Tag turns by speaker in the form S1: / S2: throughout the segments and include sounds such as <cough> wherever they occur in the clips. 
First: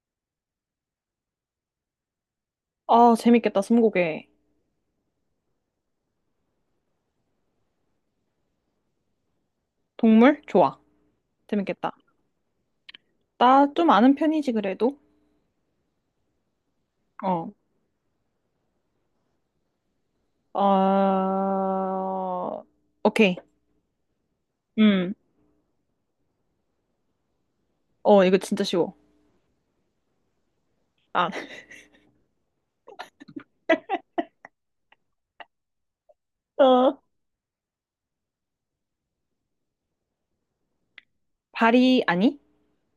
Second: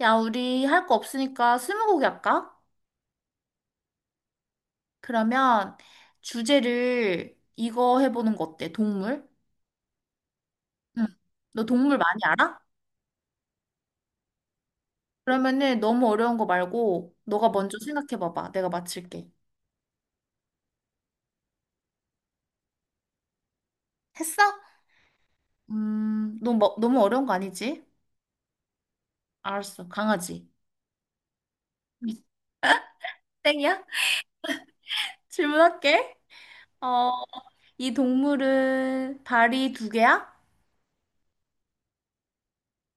S1: 야, 우리 할 거 없으니까 스무고개 할까?
S2: 아, 재밌겠다, 스무고개.
S1: 그러면 주제를 이거 해보는 거 어때? 동물?
S2: 동물? 좋아.
S1: 응. 너
S2: 재밌겠다.
S1: 동물 많이 알아?
S2: 나 좀 아는 편이지, 그래도.
S1: 그러면은 너무 어려운 거 말고
S2: 어.
S1: 너가 먼저 생각해봐봐. 내가 맞출게.
S2: 어, 오케이.
S1: 했어?
S2: 음.
S1: 너 뭐, 너무 어려운 거 아니지?
S2: 어, 이거 진짜 쉬워.
S1: 알았어. 강아지.
S2: 아. <laughs>
S1: <laughs> 땡이야? 질문할게.
S2: 어.
S1: 어, 이 동물은 발이 두 개야?
S2: 발이, 아니?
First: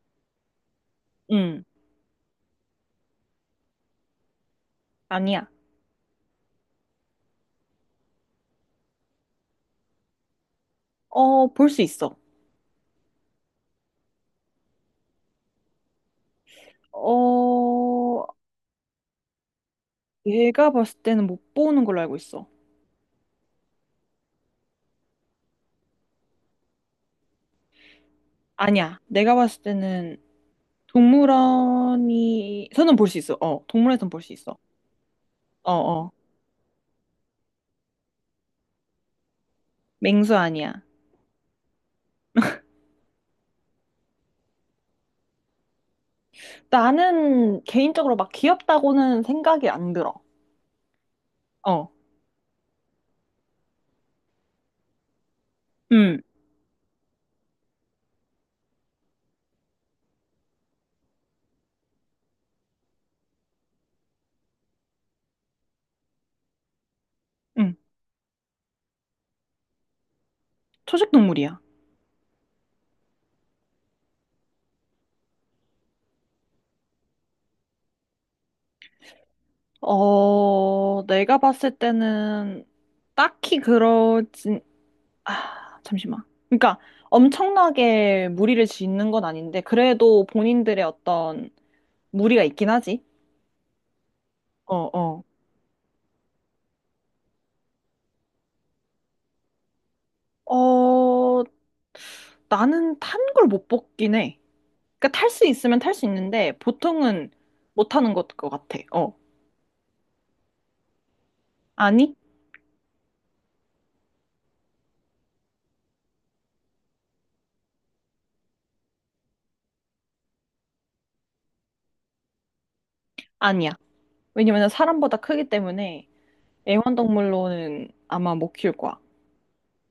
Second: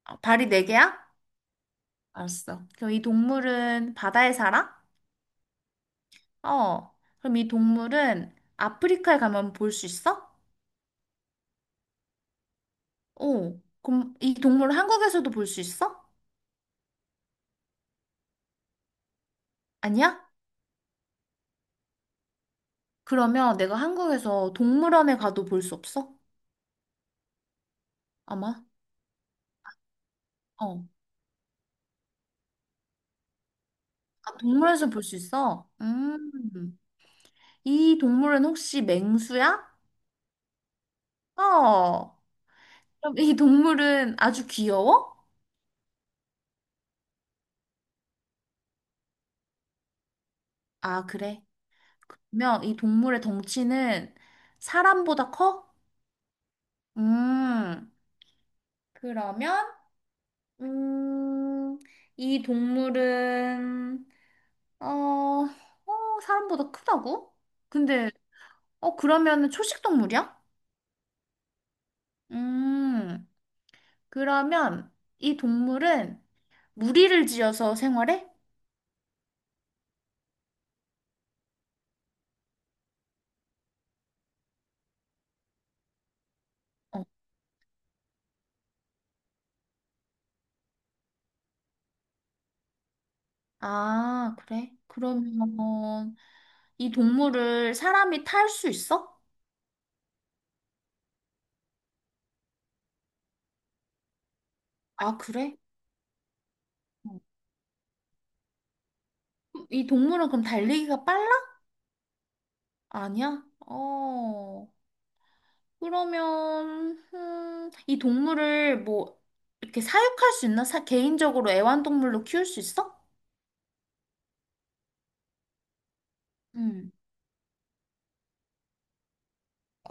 S1: 아, 발이 네 개야?
S2: 음.
S1: 알았어. 그럼 이 동물은 바다에 살아?
S2: 아니야.
S1: 어, 그럼 이 동물은 아프리카에 가면 볼 수 있어?
S2: 어, 볼 수 있어.
S1: 어, 그럼 이 동물 한국에서도 볼 수 있어?
S2: 어,
S1: 아니야?
S2: 내가 봤을 때는 못 보는 걸로 알고 있어.
S1: 그러면 내가 한국에서 동물원에 가도 볼 수 없어? 아마?
S2: 아니야. 내가 봤을 때는
S1: 어,
S2: 동물원이, 서는 볼 수 있어. 어, 동물원에선 볼 수
S1: 아,
S2: 있어.
S1: 동물원에서 볼 수 있어?
S2: 어, 어.
S1: 이 동물은 혹시 맹수야?
S2: 맹수 아니야.
S1: 어, 그럼 이 동물은 아주 귀여워?
S2: 나는 개인적으로 막 귀엽다고는 생각이 안 들어.
S1: 아, 그래.
S2: 어,
S1: 그러면 이 동물의 덩치는 사람보다 커?
S2: 응.
S1: 음, 그러면 음, 이 동물은 사람보다 크다고?
S2: 응.
S1: 근데 어 그러면 초식 동물이야?
S2: 초식 동물이야.
S1: 음, 그러면 이 동물은 무리를 지어서 생활해?
S2: 어, 내가 봤을 때는 딱히 그러진, 아, 잠시만. 그러니까
S1: 어.
S2: 엄청나게 무리를 짓는 건 아닌데, 그래도 본인들의 어떤 무리가 있긴 하지.
S1: 아, 그래?
S2: 어, 어.
S1: 그러면 이 동물을 사람이 탈 수 있어?
S2: 어, 나는 탄 걸 못 뽑긴 해.
S1: 아,
S2: 그러니까 탈 수
S1: 그래?
S2: 있으면 탈 수 있는데,
S1: 어.
S2: 보통은 못 타는 것 같아. 어.
S1: 이 동물은 그럼 달리기가 빨라?
S2: 아니?
S1: 아니야? 어. 그러면 이 동물을 뭐 이렇게 사육할 수 있나? 사, 개인적으로 애완동물로 키울 수 있어?
S2: 아니야. 왜냐면 사람보다 크기 때문에
S1: 음.
S2: 애완동물로는 아마 못 키울 거야.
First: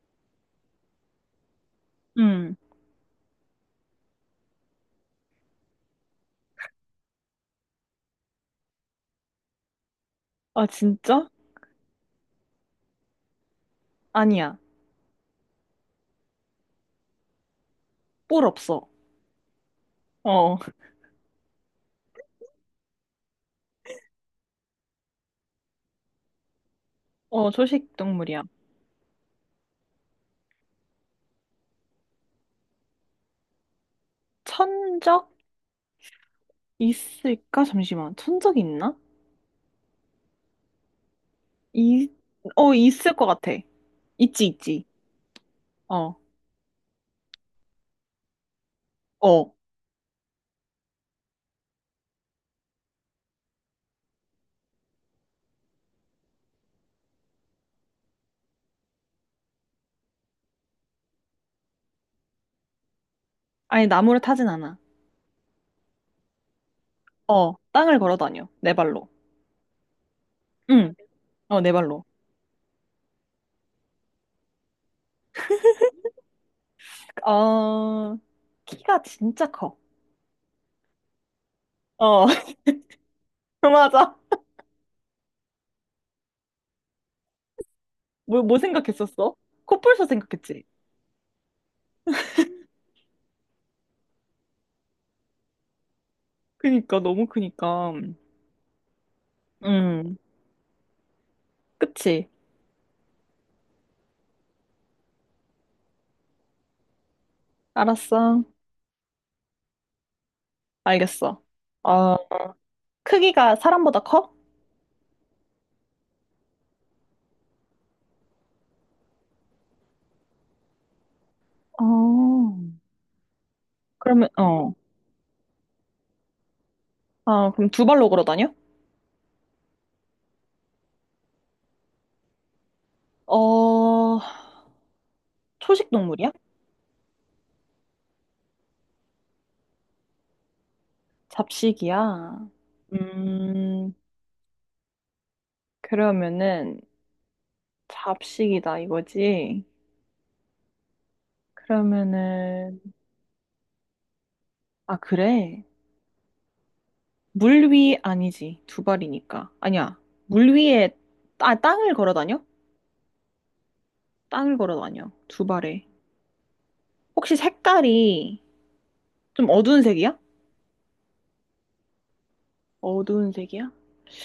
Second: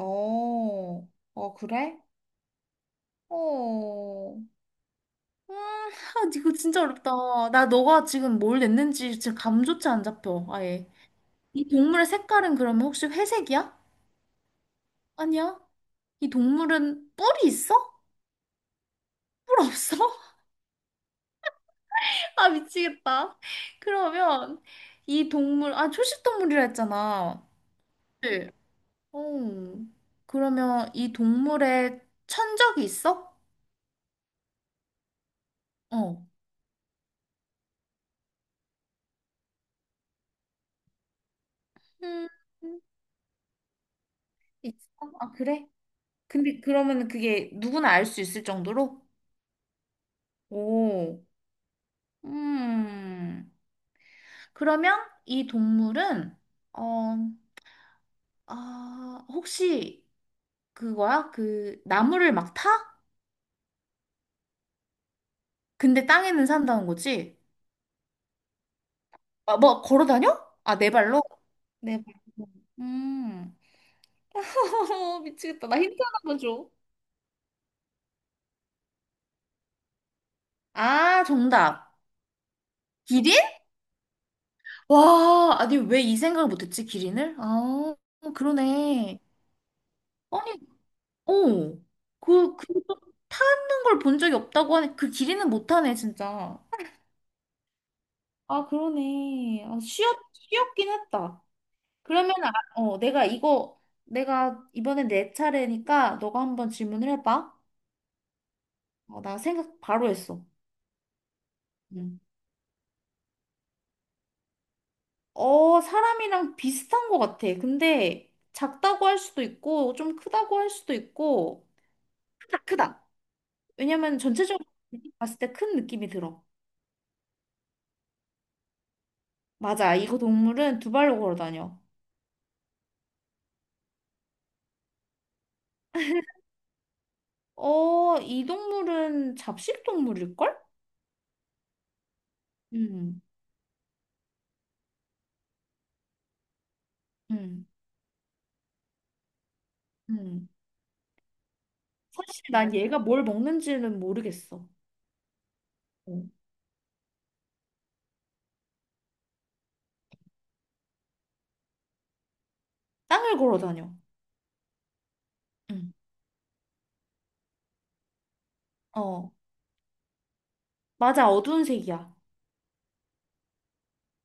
S1: 어, 어, 그래?
S2: 음.
S1: 어, 아, 이거 진짜 어렵다. 나 너가 지금 뭘 냈는지 지금 감조차 안 잡혀.
S2: 아,
S1: 아예.
S2: 진짜?
S1: 이 동물의 색깔은 그러면 혹시 회색이야?
S2: 아니야.
S1: 아니야. 이 동물은 뿔이 있어?
S2: 뿔 없어.
S1: 뿔 없어? <laughs>
S2: 어,
S1: 아, 미치겠다. 그러면 이 동물, 아, 초식 동물이라 했잖아.
S2: 어, 초식 동물이야.
S1: 어, 그러면 이 동물에 천적이 있어?
S2: 천적
S1: 어.
S2: 있을까? 잠시만. 천적 있나? 이,
S1: 음,
S2: 어, 있을 것 같아. 있지,
S1: 있어.
S2: 있지.
S1: 아, 그래?
S2: 어,
S1: 근데 그러면 그게 누구나 알 수 있을 정도로?
S2: 어.
S1: 오, 음. 그러면 이 동물은, 어, 아, 혹시 그거야? 그 나무를 막 타?
S2: 아니, 나무를 타진 않아.
S1: 근데 땅에는 산다는 거지?
S2: 어, 땅을 걸어 다녀. 네 발로.
S1: 아, 뭐 걸어 다녀? 아, 네
S2: 응,
S1: 발로?
S2: 어, 네
S1: 네
S2: 발로.
S1: 발로. 음. <laughs> 미치겠다. 나 힌트 하나 만 줘.
S2: 어, 키가 진짜 커.
S1: 아, 정답.
S2: 어, <laughs>
S1: 기린?
S2: 맞아.
S1: 와, 아니, 왜 이 생각을 못했지, 기린을? 아,
S2: 뭐
S1: 그러네.
S2: 생각했었어? 코뿔소
S1: 아니,
S2: 생각했지?
S1: 어. 그, 그, 타는 걸 본 적이 없다고 하네. 그 기린은 못하네, 진짜.
S2: 그니까, 너무 크니까.
S1: 아, 그러네. 아,
S2: 음,
S1: 쉬었긴 했다.
S2: 그치.
S1: 그러면, 아, 어, 내가 이번에 내 차례니까 너가 한번 질문을 해봐.
S2: 알았어.
S1: 어, 나 생각 바로 했어.
S2: 알겠어. 어,
S1: 응.
S2: 크기가 사람보다 커?
S1: 어, 사람이랑 비슷한 것 같아. 근데 작다고 할 수도 있고, 좀 크다고 할 수도 있고,
S2: 어,
S1: 크다, 크다. 왜냐면
S2: 그러면,
S1: 전체적으로
S2: 어.
S1: 봤을 때 큰 느낌이 들어.
S2: 아, 그럼 두 발로 걸어 다녀?
S1: 맞아. 이거 동물은 두 발로 걸어 다녀.
S2: 어, 초식 동물이야?
S1: 어, 이 동물은 잡식 동물일걸?
S2: 잡식이야.
S1: 음,
S2: 음, 그러면은,
S1: 음,
S2: 잡식이다 이거지?
S1: 음. 사실 난
S2: 그러면은,
S1: 얘가 뭘 먹는지는 모르겠어.
S2: 아, 그래.
S1: 어.
S2: 물 위 아니지. 두 발이니까. 아니야. 물 위에, 아, 땅을 걸어 다녀?
S1: 땅을 걸어 다녀.
S2: 땅을 걸어 다녀. 두 발에.
S1: 음.
S2: 혹시 색깔이
S1: 어,
S2: 좀 어두운 색이야?
S1: 맞아. 어두운 색이야.
S2: 어두운 색이야?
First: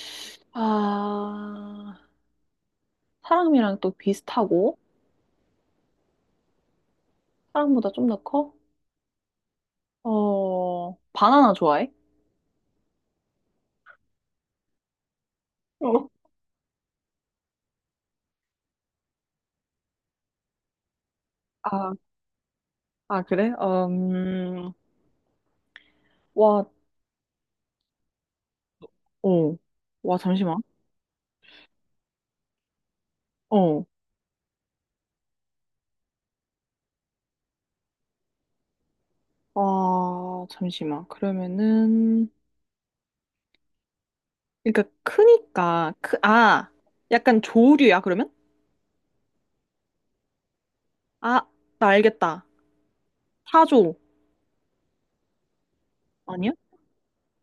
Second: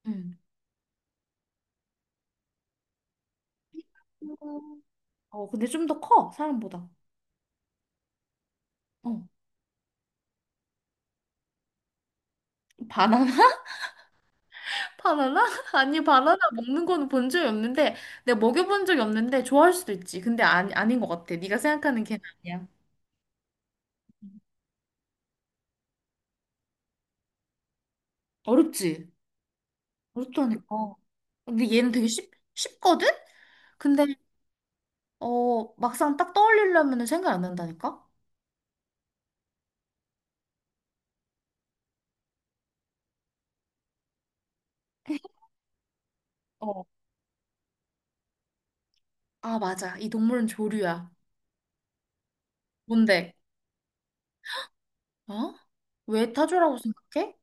S1: 음.
S2: 아, 사람이랑 또 비슷하고,
S1: 어, 근데 좀 더 커, 사람보다.
S2: 사람보다 좀 더 커?
S1: 어.
S2: 어, 바나나 좋아해?
S1: 바나나? <laughs> 바나나? <laughs> 아니,
S2: 어.
S1: 바나나 먹는 거는 본 적이 없는데, 내가 먹여본 적이 없는데, 좋아할 수도 있지. 근데 아, 아닌 것 같아. 네가
S2: 아,
S1: 생각하는 걔는 아니야.
S2: 아, 그래? 와,
S1: 어렵지?
S2: 어, 와, 잠시만.
S1: 어렵다니까. 근데 얘는 되게 쉽거든?
S2: 어,
S1: 근데, 어, 막상 딱 떠올리려면 생각 안 난다니까?
S2: 와, 잠시만. 그러면은, 그러니까 크니까, 크, 아,
S1: 어,
S2: 약간 조류야, 그러면?
S1: 아, 맞아. 이 동물은 조류야.
S2: 아, 나 알겠다.
S1: 뭔데?
S2: 사조.
S1: 어? 왜
S2: 아니야?
S1: 타조라고 생각해?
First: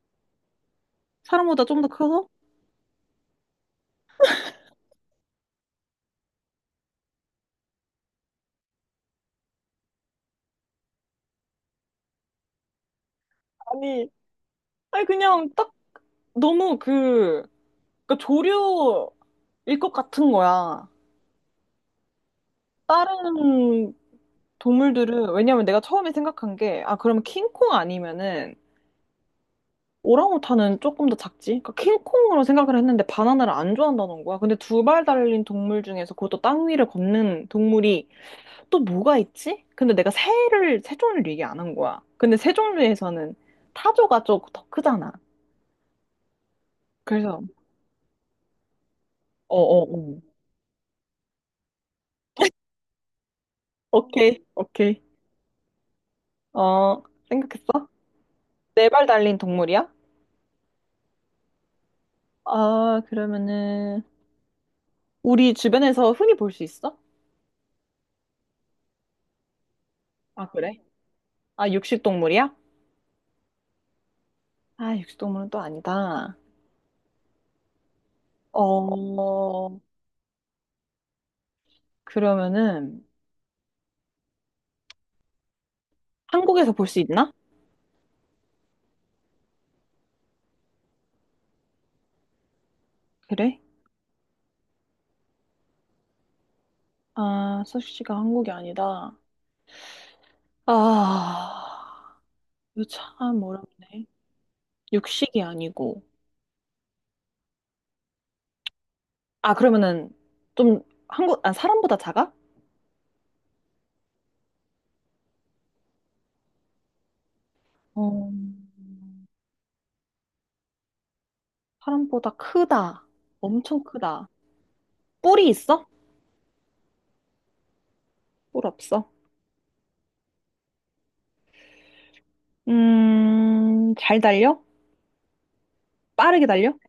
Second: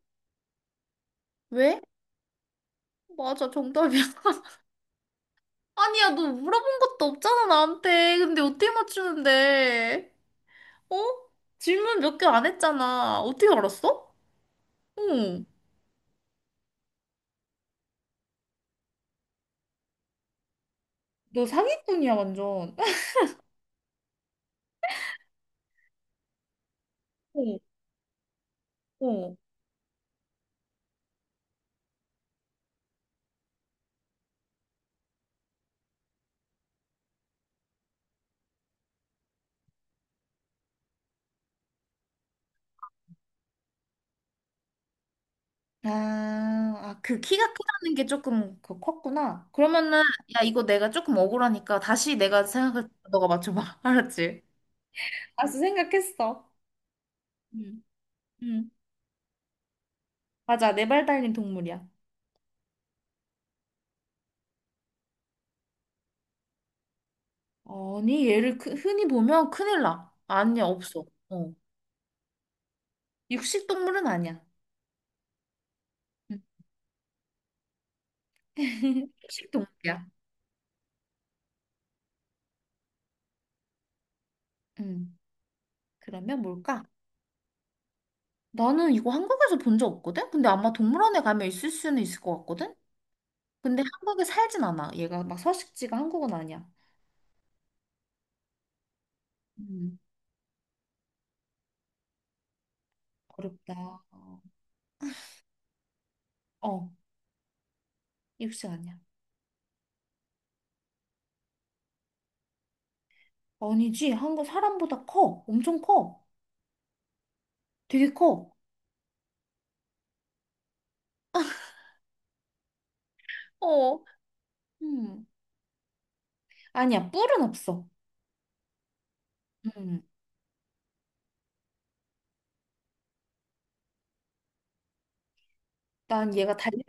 S2: 사람보다
S1: 왜?
S2: 좀 더 커서?
S1: 맞아, 정답이야. <laughs> 아니야, 너 물어본 것도 없잖아, 나한테. 근데 어떻게 맞추는데? 어? 질문 몇 개 안 했잖아. 어떻게
S2: 아니,
S1: 알았어?
S2: 아니
S1: 응.
S2: 그냥 너무 그, 그러니까 조류일 것 같은 거야.
S1: 너 사기꾼이야, 완전. <laughs>
S2: 다른 동물들은, 왜냐면 내가 처음에 생각한 게, 아, 그러면
S1: 어,
S2: 킹콩 아니면은,
S1: 어.
S2: 오랑우탄은 조금 더 작지? 그러니까 킹콩으로 생각을 했는데 바나나를 안 좋아한다는 거야. 근데 두 발 달린 동물 중에서 그것도 땅 위를 걷는 동물이 또 뭐가 있지? 근데 내가 새를, 새 종류를 얘기 안 한 거야. 근데 새 종류에서는 타조가 좀 더 크잖아.
S1: 아, 아, 그
S2: 그래서,
S1: 키가 크다는 게 조금 그 컸구나. 그러면은,
S2: 어어어.
S1: 야, 이거 내가 조금 억울하니까 다시 내가 생각할 때 너가 맞춰봐. <laughs> 알았지?
S2: 오케이, 오케이.
S1: 알았어, 생각했어.
S2: 어,
S1: 응,
S2: 생각했어?
S1: 응.
S2: 네발 달린 동물이야?
S1: 맞아, 네발 달린 동물이야.
S2: 아, 그러면은 우리 주변에서 흔히 볼 수 있어?
S1: 아니, 얘를 흔히 보면 큰일 나.
S2: 아,
S1: 아니야,
S2: 그래?
S1: 없어. 어.
S2: 아, 육식 동물이야?
S1: 육식 동물은 아니야.
S2: 아, 육식 동물은 또 아니다.
S1: 응.
S2: 어,
S1: <laughs> 육식 동물이야.
S2: 그러면은
S1: 응 그러면
S2: 한국에서
S1: 뭘까?
S2: 볼 수 있나?
S1: 나는 이거 한국에서 본 적 없거든? 근데 아마 동물원에 가면 있을 수는 있을 것 같거든?
S2: 그래?
S1: 근데 한국에 살진 않아. 얘가 막 서식지가 한국은 아니야.
S2: 아, 서식지가 한국이 아니다.
S1: 음,
S2: 아, 이거 참
S1: 어렵다.
S2: 어렵네.
S1: 어,
S2: 육식이 아니고.
S1: 어, 육식 아니야.
S2: 아, 그러면은 좀 한국, 아, 사람보다 작아?
S1: 아니지. 한국 사람보다 커. 엄청 커. 되게
S2: 어,
S1: 커.
S2: 사람보다 크다. 엄청
S1: 어,
S2: 크다.
S1: 음,
S2: 뿔이 있어?
S1: 아니야. 뿔은 없어.
S2: 뿔 없어?
S1: 음,
S2: 잘 달려?
S1: 난
S2: 빠르게
S1: 얘가
S2: 달려?
S1: 달리,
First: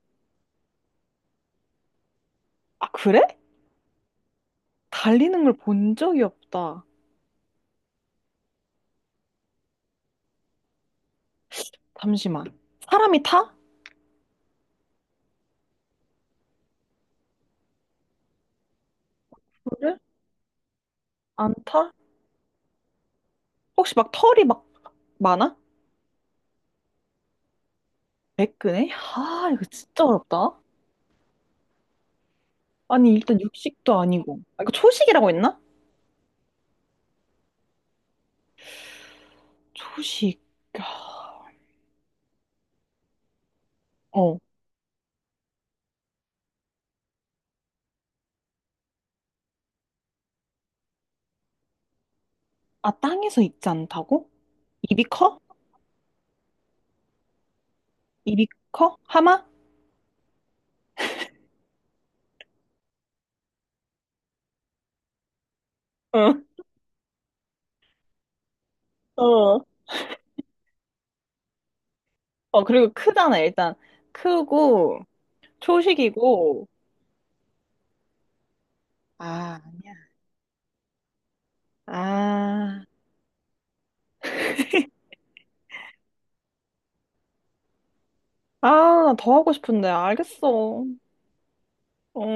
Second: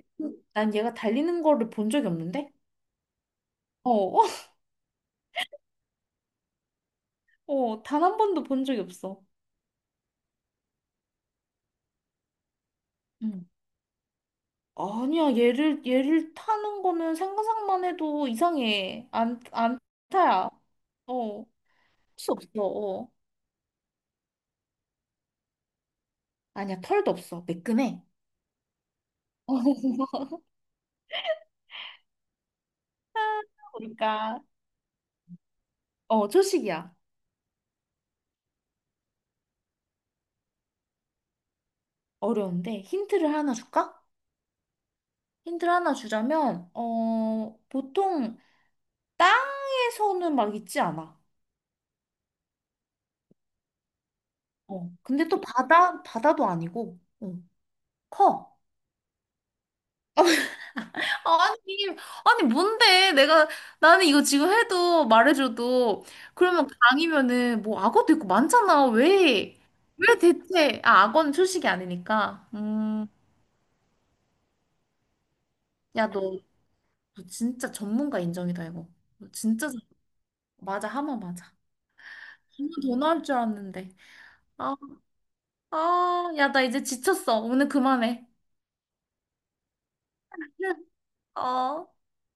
S1: 난 얘가 달리는 거를 본 적이 없는데?
S2: 아, 그래?
S1: 어, <laughs>
S2: 달리는 걸 본 적이 없다.
S1: 어, 단 한 번도 본 적이 없어.
S2: 잠시만. 사람이
S1: 음.
S2: 타?
S1: 아니야. 얘를 타는 거는 생각만 해도 이상해. 안
S2: 그래?
S1: 타야. 어,
S2: 안 타?
S1: 수 없어. 어.
S2: 혹시 막 털이 막 많아?
S1: 아니야. 털도 없어. 매끈해.
S2: 매끈해? 아, 이거 진짜
S1: <laughs>
S2: 어렵다. 아니, 일단 육식도 아니고.
S1: 그러니까.
S2: 아, 이거 초식이라고 했나?
S1: 어, 초식이야.
S2: 초식. 아,
S1: 어려운데 힌트를 하나 줄까?
S2: 어.
S1: 힌트를 하나 주자면 어 보통 땅에서는 막 있지 않아.
S2: 아, 땅에서 익지 않다고?
S1: 어
S2: 입이
S1: 근데 또
S2: 커?
S1: 바다도 아니고 어,
S2: 입이
S1: 커.
S2: 커? 하마?
S1: 아니, 아니, 뭔데? 내가, 나는 이거 지금 해도 말해줘도,
S2: 응.
S1: 그러면 강이면은, 뭐, 악어도 있고 많잖아.
S2: 어.
S1: 왜? 왜 대체? 아, 악어는 초식이 아니니까.
S2: 어, 그리고 크잖아, 일단. 크고,
S1: 야,
S2: 초식이고.
S1: 너 진짜 전문가 인정이다, 이거. 너
S2: 아,
S1: 진짜, 전- 맞아, 하마 맞아. 너무
S2: 아.
S1: 더 나올 줄 알았는데. 아, 아, 야, 나 이제 지쳤어. 오늘 그만해.
S2: 아, 나 더 하고 싶은데. 알겠어.
S1: <laughs> 어.
S2: 어,